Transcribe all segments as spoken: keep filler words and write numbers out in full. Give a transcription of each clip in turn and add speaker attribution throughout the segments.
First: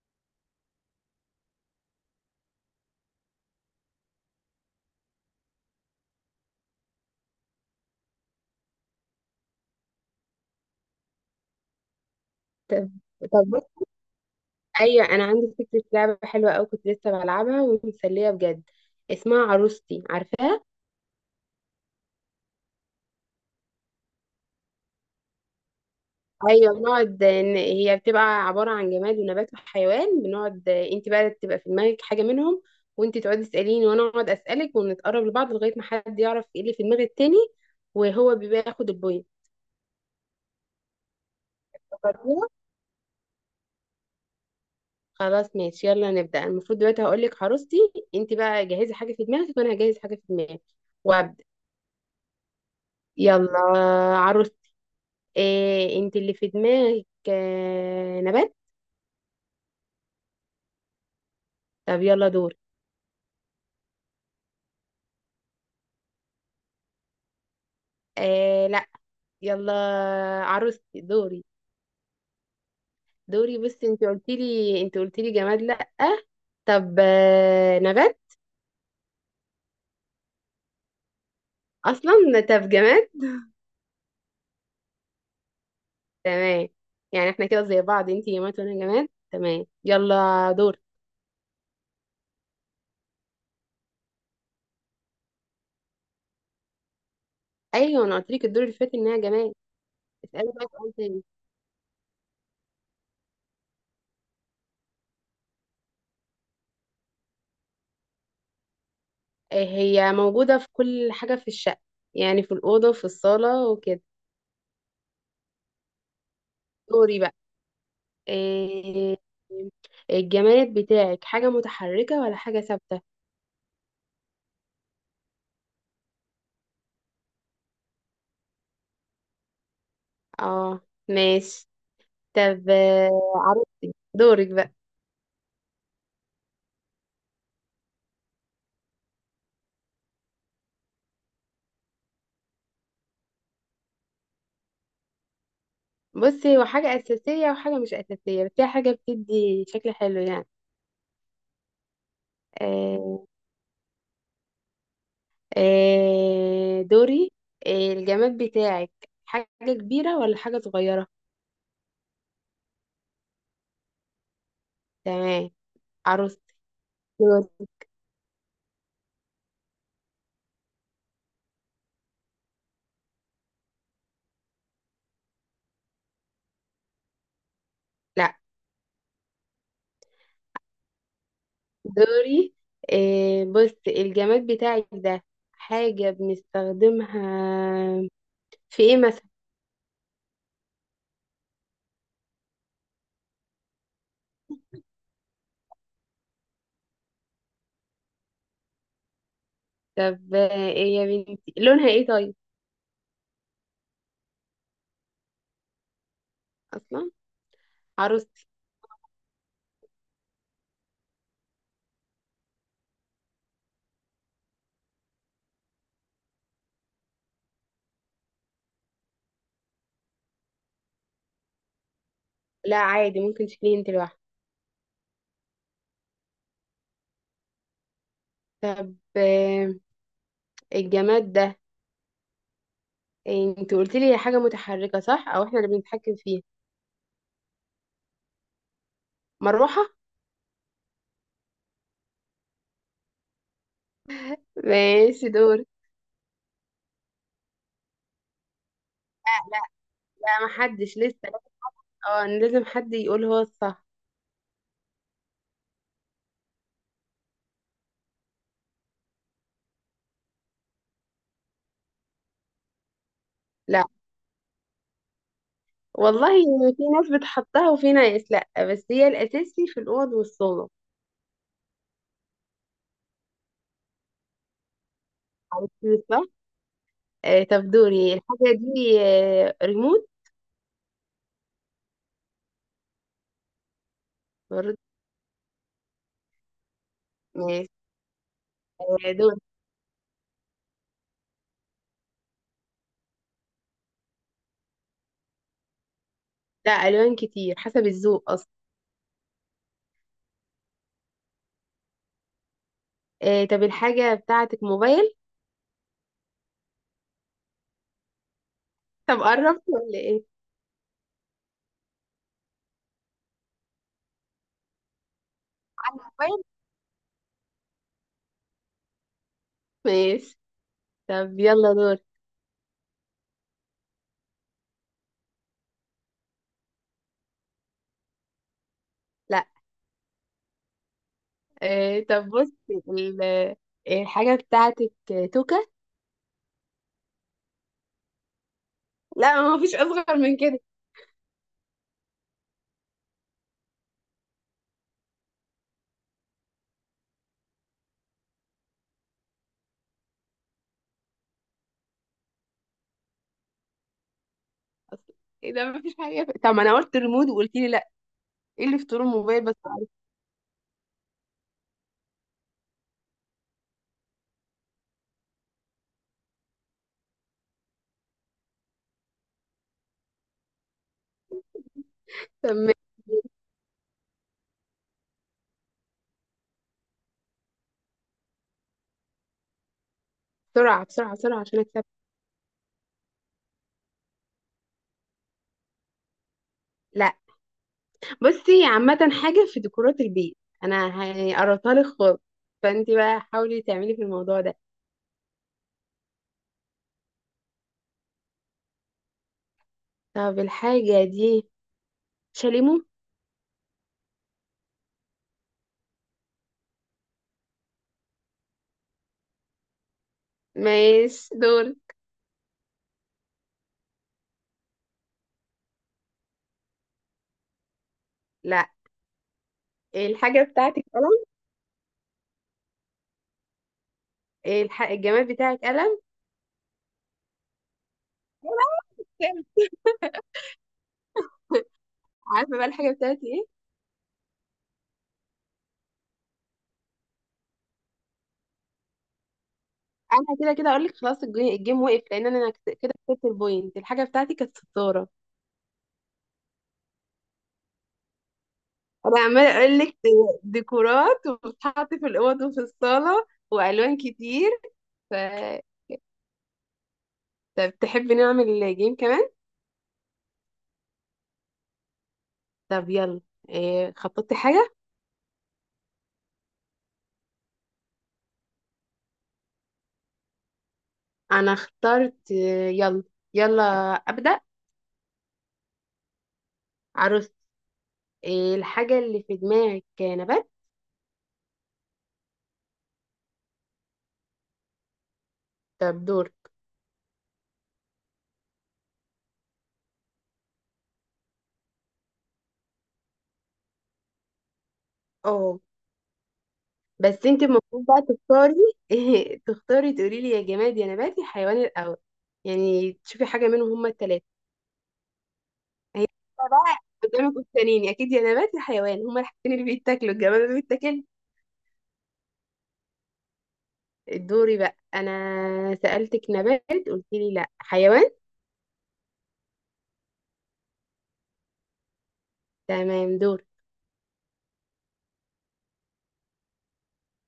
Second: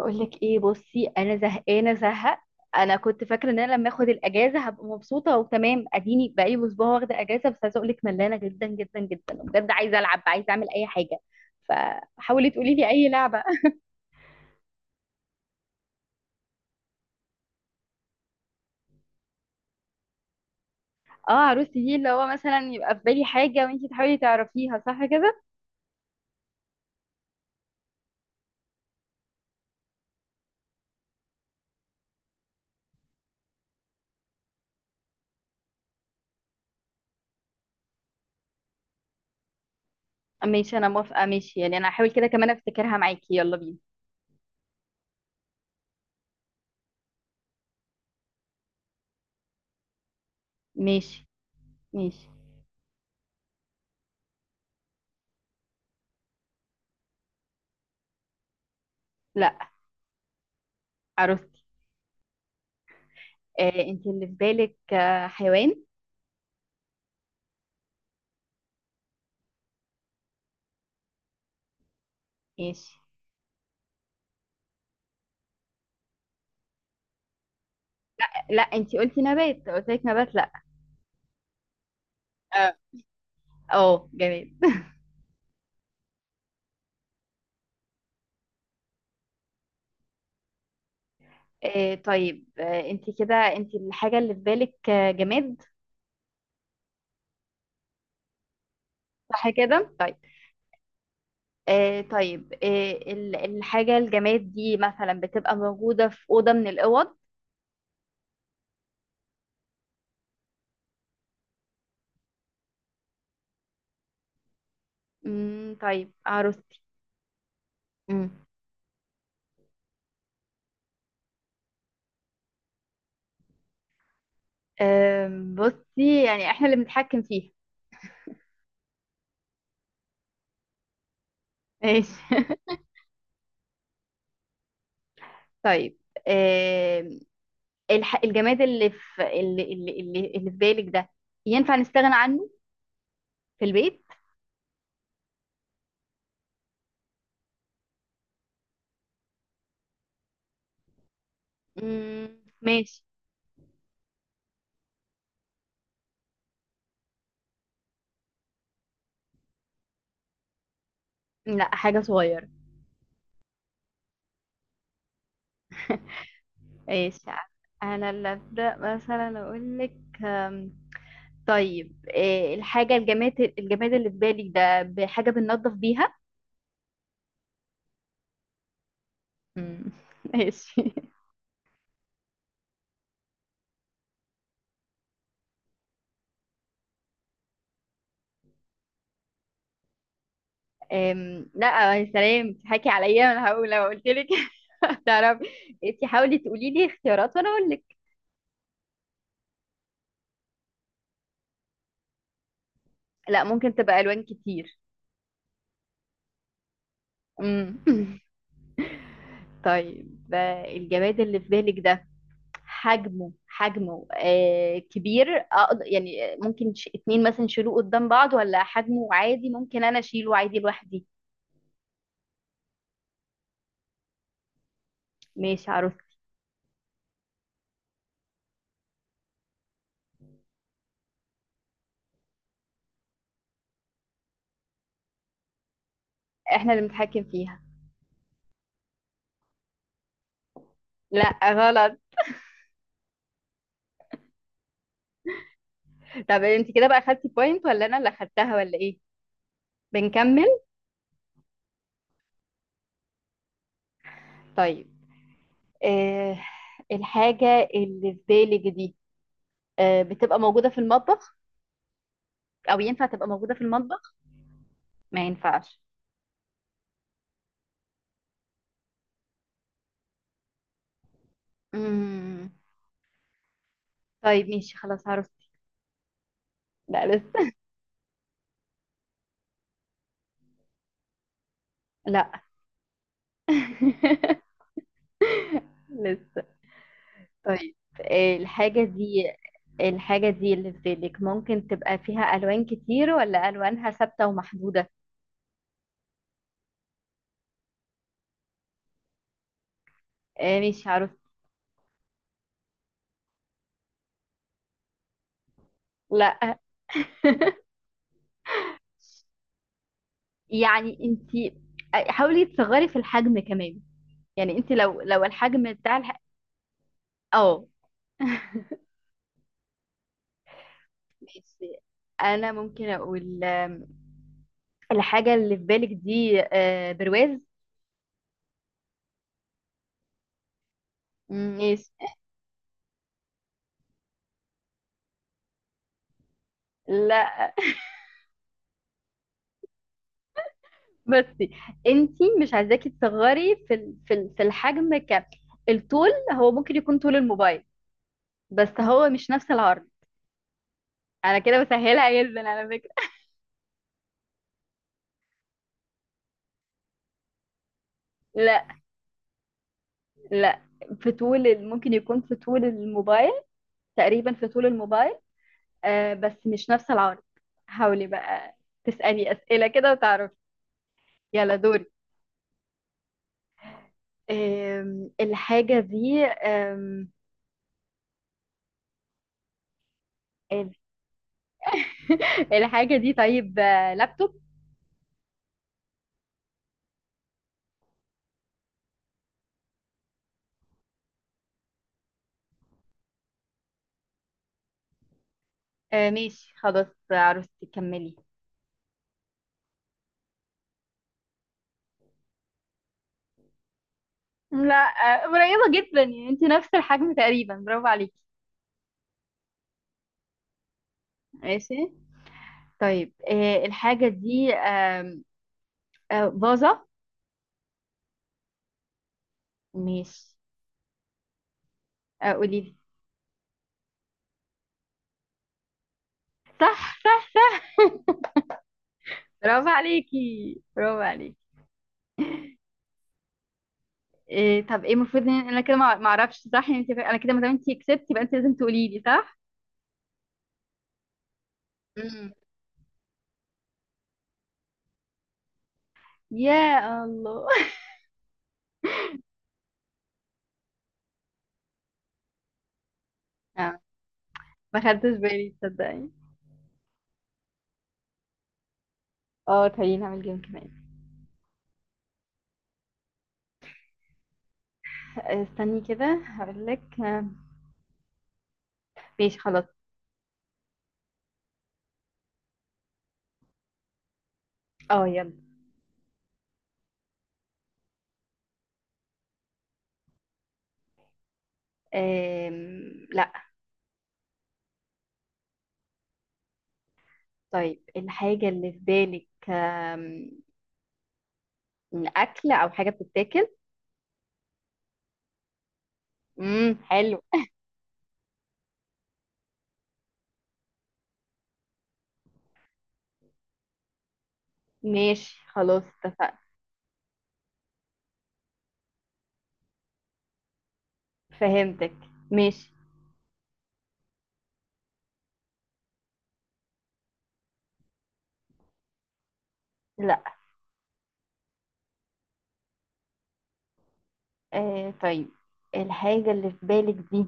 Speaker 1: اقول لك ايه؟ بصي، انا زهقانه زهق. انا كنت فاكره ان انا لما اخد الاجازه هبقى مبسوطه وتمام، اديني بقالي اسبوع واخده اجازه، بس عايزه اقول لك ملانه جدا جدا جدا بجد، عايزه العب، عايزه اعمل اي حاجه. فحاولي تقولي لي
Speaker 2: طب.
Speaker 1: اي لعبه.
Speaker 2: طب بص، ايوه انا عندي فكره لعبه حلوه قوي، كنت لسه بلعبها ومسليه بجد. اسمها عروستي، عارفاها؟
Speaker 1: اه، عروستي دي اللي هو مثلا يبقى في بالي حاجه وانتي تحاولي تعرفيها، صح كده؟
Speaker 2: ايوه بنقعد ن- هي بتبقى عباره عن جماد ونبات وحيوان. بنقعد انت بقى تبقى في دماغك حاجه منهم، وانت تقعدي تساليني وانا اقعد اسالك، ونتقرب لبعض لغايه ما حد يعرف ايه اللي في دماغ التاني، وهو بيبقى ياخد البوينت.
Speaker 1: ماشي، انا موافقه، ماشي يعني انا هحاول كده
Speaker 2: فكرتيها؟
Speaker 1: كمان افتكرها معاكي، يلا بينا.
Speaker 2: خلاص ماشي يلا نبدا. المفروض دلوقتي هقول لك عروستي، انت بقى جهزي حاجه في دماغك وانا هجهز حاجه في دماغي
Speaker 1: ماشي.
Speaker 2: وابدا.
Speaker 1: ماشي.
Speaker 2: يلا. عروستي. إيه انت اللي في دماغك؟ آه نبات.
Speaker 1: لا. عروستي.
Speaker 2: طب يلا دور.
Speaker 1: آه انتي اللي في بالك، آه حيوان.
Speaker 2: إيه لا. يلا عروستي دوري.
Speaker 1: ماشي.
Speaker 2: دوري، بس انت قلت لي، انت قلت لي جماد؟ لا. طب آه نبات؟
Speaker 1: لا، انتي قلتي نبات، قلت لك نبات.
Speaker 2: اصلا. طب
Speaker 1: لا.
Speaker 2: جماد؟
Speaker 1: اه، جماد.
Speaker 2: تمام، يعني احنا كده زي بعض، انت جماد وانا جماد. تمام يلا دور.
Speaker 1: آه طيب آه انت كده، انت الحاجة اللي في بالك آه، جماد.
Speaker 2: ايوه انا قلت لك الدور اللي فات انها
Speaker 1: صح
Speaker 2: جماد.
Speaker 1: كده، طيب.
Speaker 2: اسالي بقى سؤال تاني.
Speaker 1: آه طيب آه ال- الحاجة الجماد دي مثلا بتبقى موجودة في أوضة من الأوض.
Speaker 2: إيه، هي موجوده في كل حاجه في الشقه، يعني في الاوضه، في الصاله وكده.
Speaker 1: مم طيب عروستي.
Speaker 2: دوري بقى.
Speaker 1: مم.
Speaker 2: إيه، الجماد بتاعك حاجة متحركة ولا حاجة ثابتة؟
Speaker 1: آه بصي، يعني احنا اللي بنتحكم فيها.
Speaker 2: اه، ماشي.
Speaker 1: ماشي.
Speaker 2: طب آه، عرفتي دورك بقى.
Speaker 1: طيب، آه الح... الجماد اللي في اللي اللي اللي اللي في بالك ده ينفع نستغنى عنه في البيت؟
Speaker 2: بصي هو حاجة أساسية وحاجة مش أساسية، بس هي حاجة بتدي شكل حلو يعني.
Speaker 1: مم. ماشي.
Speaker 2: آه، آه، دوري. آه، الجماد بتاعك حاجة كبيرة ولا حاجة صغيرة؟
Speaker 1: لا، حاجة صغيرة.
Speaker 2: تمام. عروستي
Speaker 1: ايش.
Speaker 2: دوري.
Speaker 1: انا اللي ابدا مثلا اقول لك. أم، طيب، إيه الحاجه الجماد الجماد اللي في بالك ده بحاجه بننظف بيها؟
Speaker 2: لا
Speaker 1: أمم، ماشي.
Speaker 2: دوري، آه، بصي الجماد بتاعك ده حاجة بنستخدمها في ايه مثلا؟
Speaker 1: أم، لا، يا سلام تضحكي عليا، انا هقول لو قلت لك. تعرفي، انت حاولي تقولي لي اختيارات وانا اقول لك.
Speaker 2: طب آه، ايه يا بنتي، لونها ايه طيب؟
Speaker 1: لا، ممكن تبقى الوان كتير.
Speaker 2: اصلا.
Speaker 1: أمم.
Speaker 2: عروستي.
Speaker 1: طيب، آه، الجماد اللي في بالك ده حجمه، حجمه آه كبير، أقد- يعني ممكن ش- اتنين مثلا يشيلوه قدام بعض، ولا حجمه عادي ممكن انا اشيله عادي لوحدي؟
Speaker 2: لا عادي، ممكن تشيليه انت لوحدك.
Speaker 1: ماشي عروس.
Speaker 2: طب آه، الجماد ده، إيه، انت قلت لي حاجه متحركه صح، او احنا اللي بنتحكم فيها؟
Speaker 1: احنا اللي بنتحكم فيها.
Speaker 2: مروحه.
Speaker 1: لا غلط.
Speaker 2: ماشي دور. لا.
Speaker 1: طب انت كده بقى خدتي بوينت ولا انا اللي خدتها ولا ايه؟ بنكمل.
Speaker 2: لا ما حدش لسه. اه لازم حد يقول هو الصح.
Speaker 1: طيب، آه الحاجة اللي في بالك دي آه بتبقى موجودة في المطبخ، او ينفع تبقى موجودة في
Speaker 2: لا
Speaker 1: المطبخ؟ ما ينفعش.
Speaker 2: والله، في ناس بتحطها وفي ناس لا، بس هي الاساسي في الاوض والصالة.
Speaker 1: مم. طيب ماشي، خلاص عرفت.
Speaker 2: عرفتي صح؟
Speaker 1: لا
Speaker 2: آه،
Speaker 1: لسه.
Speaker 2: طب دوري. الحاجه دي آه، ريموت؟
Speaker 1: لا.
Speaker 2: برضه.
Speaker 1: لسه.
Speaker 2: ماشي.
Speaker 1: طيب، آه، الحاجة
Speaker 2: آه،
Speaker 1: دي،
Speaker 2: دور.
Speaker 1: الحاجة دي اللي في بالك ممكن تبقى فيها ألوان كتير، ولا ألوانها ثابتة ومحدودة؟
Speaker 2: لا، الوان كتير حسب الذوق اصلا.
Speaker 1: آه، مش عارف.
Speaker 2: آه طب الحاجه بتاعتك موبايل؟
Speaker 1: لا،
Speaker 2: طب قربت ولا ايه؟
Speaker 1: يعني انت حاولي تصغري في الحجم كمان، يعني انت لو لو الحجم بتاع الح...
Speaker 2: موبايل.
Speaker 1: اه.
Speaker 2: ماشي. طب يلا
Speaker 1: ماشي.
Speaker 2: دور.
Speaker 1: انا ممكن اقول آم، الحاجة اللي في بالك دي آه، برواز.
Speaker 2: لا.
Speaker 1: مم، ماشي.
Speaker 2: آه طب بصي ال- آه، الحاجه بتاعتك توكه؟
Speaker 1: لا.
Speaker 2: لا ما فيش اصغر من كده.
Speaker 1: بصي، انت مش عايزاكي تصغري في ال- في ال- في الحجم، ك الطول هو ممكن يكون طول الموبايل، بس هو مش نفس العرض، انا كده بسهلها جدا على فكرة.
Speaker 2: أصل، ايه ده ما فيش حاجه، طب ما انا قلت ريموت وقلت لي لا. ايه
Speaker 1: لا.
Speaker 2: اللي في طول الموبايل بس؟
Speaker 1: لا، في طول ال- ممكن يكون في طول الموبايل، تقريبا في طول الموبايل، آه بس مش نفس العرض. حاولي بقى تسألي أسئلة كده وتعرفي. يلا دوري.
Speaker 2: طب ماشي.
Speaker 1: آم، الحاجة دي، آم، ال-
Speaker 2: بسرعه بسرعه بسرعه عشان اكسب.
Speaker 1: الحاجة دي، طيب آه، لابتوب.
Speaker 2: لا. بصي، عامه حاجه في ديكورات البيت، انا هقرطها لك خالص، فانت بقى حاولي تعملي في الموضوع ده.
Speaker 1: آه ماشي خلاص. آه، عروستي كملي.
Speaker 2: طب الحاجة دي شاليمو؟
Speaker 1: لا، آه، قريبة جدا، يعني انت نفس الحجم تقريبا، برافو عليكي.
Speaker 2: ماشي دول.
Speaker 1: ماشي. طيب، آه، الحاجة دي آه باظة.
Speaker 2: لا.
Speaker 1: ماشي.
Speaker 2: الحاجة بتاعتك قلم؟
Speaker 1: آه، قولي لي.
Speaker 2: الح... الجماد بتاعك قلم؟
Speaker 1: صح، صح، صح، برافو عليكي، برافو عليكي.
Speaker 2: عارفة بقى الحاجة بتاعتي ايه؟
Speaker 1: إيه؟ طب ايه المفروض ان انا كده ما ما اعرفش صح؟ يعني انت انا كده ما دام انت كسبتي يبقى انت لازم تقولي لي صح.
Speaker 2: انا كده كده اقول لك خلاص، الجي- الجيم وقف، لان
Speaker 1: امم.
Speaker 2: انا كت- كده كسبت البوينت. الحاجة بتاعتي كانت ستارة.
Speaker 1: يا الله.
Speaker 2: انا عمالة اقول لك ديكورات، وبتتحط في الاوض وفي الصالة،
Speaker 1: آه،
Speaker 2: والوان كتير.
Speaker 1: ما
Speaker 2: ف...
Speaker 1: خدتش بالي تصدقني.
Speaker 2: طب تحبي نعمل جيم كمان؟
Speaker 1: اه تعالي نعمل جيم كمان.
Speaker 2: طب يلا. إيه، خططتي حاجة؟
Speaker 1: آه، استني كده هقول لك. آه، ماشي خلاص.
Speaker 2: انا اخترت. آه، يلا. يلا ابدأ.
Speaker 1: اه يلا.
Speaker 2: عروس. إيه الحاجة اللي في دماغك؟ نبات؟
Speaker 1: آم، لا.
Speaker 2: طب دور.
Speaker 1: طيب الحاجة اللي في بالك آم، أكل أو حاجة بتتاكل.
Speaker 2: اه،
Speaker 1: امم حلو.
Speaker 2: بس انت المفروض بقى تختاري، تختاري تقولي لي يا جماد يا نبات يا حيوان الاول. يعني تشوفي حاجه منهم هما الثلاثه.
Speaker 1: ماشي خلاص،
Speaker 2: هي
Speaker 1: اتفقنا.
Speaker 2: بقى قدامك قدامين اكيد، يا نبات يا حيوان هما الحاجتين اللي بيتاكلوا، الجماد اللي بيتاكل.
Speaker 1: فهمتك. ماشي.
Speaker 2: دوري بقى. انا سالتك نبات، قلت لي لا حيوان.
Speaker 1: لا.
Speaker 2: تمام دور.
Speaker 1: آه طيب الحاجة اللي في بالك دي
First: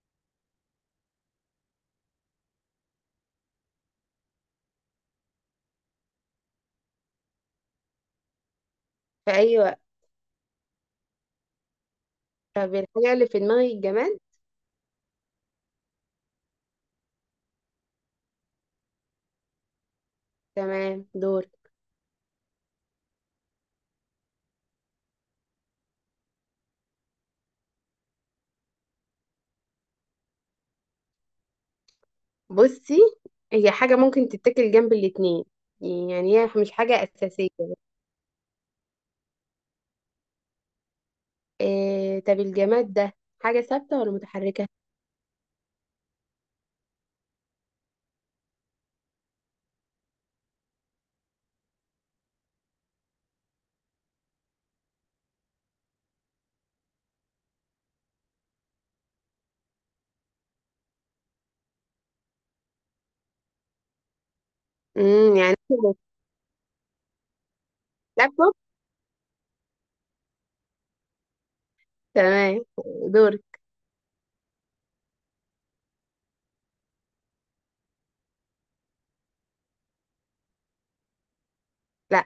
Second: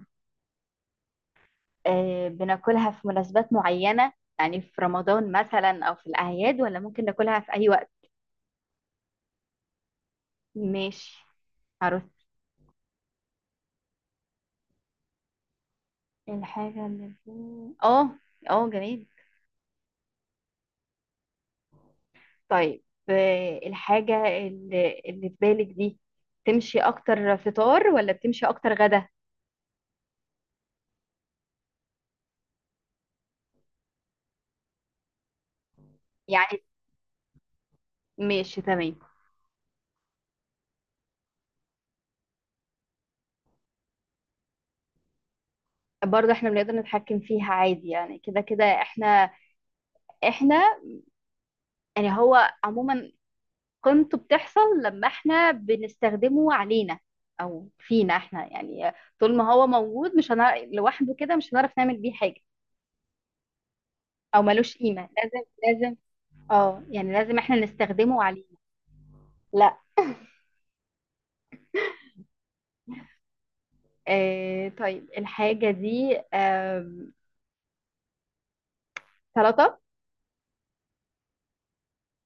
Speaker 1: آه بناكلها في مناسبات معينة، يعني في رمضان مثلا أو في الأعياد، ولا ممكن ناكلها في أي وقت؟
Speaker 2: في اي وقت.
Speaker 1: ماشي، عرفت.
Speaker 2: طب الحاجه اللي في دماغي الجماد.
Speaker 1: الحاجة اللي في. اه. اه جميل.
Speaker 2: تمام دور.
Speaker 1: طيب، آه الحاجة اللي, اللي في بالك دي تمشي أكتر فطار، ولا بتمشي أكتر غدا؟
Speaker 2: بصي هي حاجه ممكن تتاكل جنب الاتنين، يعني هي
Speaker 1: يعني.
Speaker 2: مش حاجه اساسيه.
Speaker 1: ماشي تمام.
Speaker 2: إيه طب الجماد ده حاجة ثابتة ولا متحركة؟
Speaker 1: برضه احنا بنقدر نتحكم فيها عادي يعني، كده كده احنا احنا يعني، هو عموما قيمته بتحصل لما احنا بنستخدمه علينا، او فينا احنا يعني، طول ما هو موجود مش هنعرف لوحده كده مش هنعرف نعمل بيه حاجة، او ملوش قيمة،
Speaker 2: امم
Speaker 1: لازم
Speaker 2: يعني إنت،
Speaker 1: لازم. اه يعني لازم احنا نستخدمه علينا.
Speaker 2: لابتوب؟
Speaker 1: لا.
Speaker 2: تمام دور.
Speaker 1: آه طيب الحاجة دي آه سلطة.
Speaker 2: لا.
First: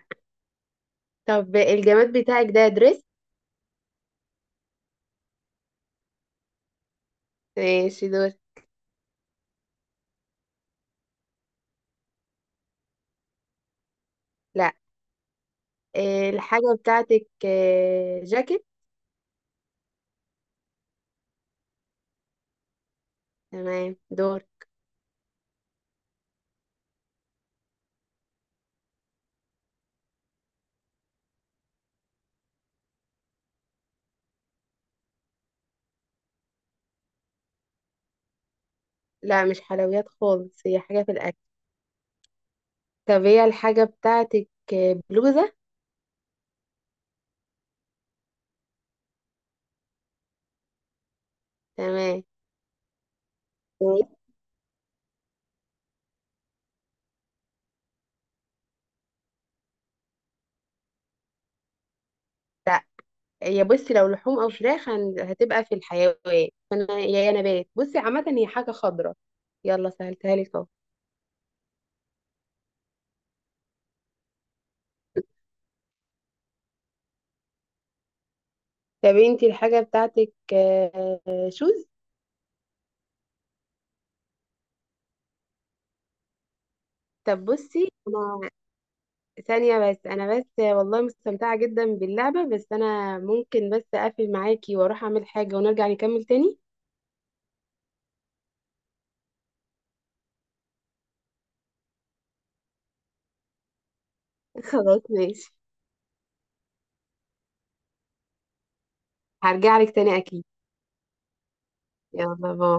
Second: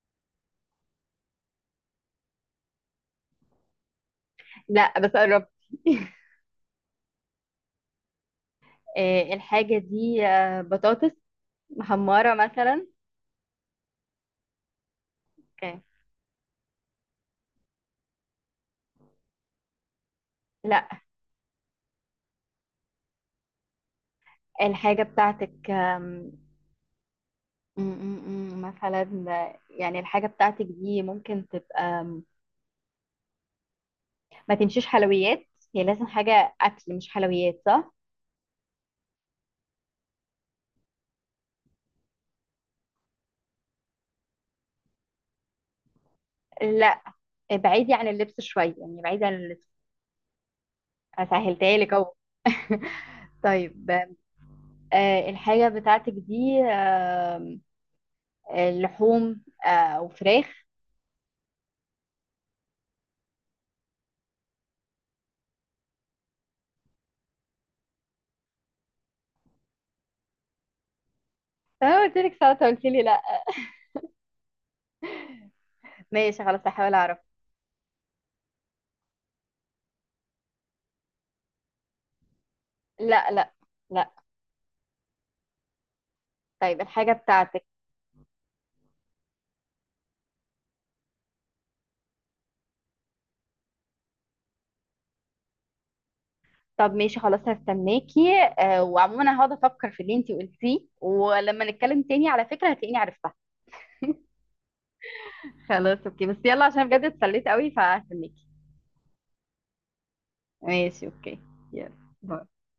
Speaker 2: طب الجماد بتاعك ده دريس؟
Speaker 1: لا، بس قربت.
Speaker 2: ماشي دور.
Speaker 1: آه الحاجة دي آه بطاطس محمرة مثلا.
Speaker 2: لا.
Speaker 1: اوكي.
Speaker 2: إيه الحاجة بتاعتك، إيه، جاكيت؟
Speaker 1: لا.
Speaker 2: تمام دور.
Speaker 1: الحاجة بتاعتك، م- م- م. مثلا يعني الحاجة بتاعتك دي ممكن تبقى، ما تمشيش حلويات، هي لازم حاجة أكل مش حلويات، صح؟
Speaker 2: لا مش حلويات خالص، هي حاجة في الأكل. طب هي الحاجة بتاعتك إيه، بلوزة؟
Speaker 1: لا. بعيدي عن اللبس شوية، يعني بعيدي عن اللبس، سهلتها لك أهو.
Speaker 2: تمام.
Speaker 1: طيب،
Speaker 2: إيه؟
Speaker 1: آه، الحاجة بتاعتك دي آه، لحوم آه، أو فراخ.
Speaker 2: لا. هي بصي لو لحوم أو فراخ هن- هتبقى في الحيوان، فأنا يا يا نبات. بصي عامة هي حاجة خضراء، يلا سهلتها لك اهو.
Speaker 1: أنا قلت لك ساعتها قلت لي لا. ماشي خلاص، هحاول أعرف.
Speaker 2: طب انتي الحاجة بتاعتك آه، شوز؟
Speaker 1: لا لا. لا. طيب الحاجة
Speaker 2: طب
Speaker 1: بتاعتك.
Speaker 2: بصي انا ثانية بس، انا بس والله مستمتعة جدا باللعبة، بس انا ممكن بس اقفل معاكي واروح اعمل حاجة ونرجع نكمل تاني.
Speaker 1: طب ماشي خلاص، هستناكي. آه، وعموما انا هقعد افكر في اللي انتي قلتيه، ولما نتكلم تاني على فكرة هتلاقيني عرفتها.
Speaker 2: خلاص ماشي.
Speaker 1: خلاص اوكي، بس يلا عشان بجد اتسليت قوي، فهستناكي.
Speaker 2: هرجع لك تاني اكيد.
Speaker 1: ماشي اوكي. يلا باي.
Speaker 2: يلا باي.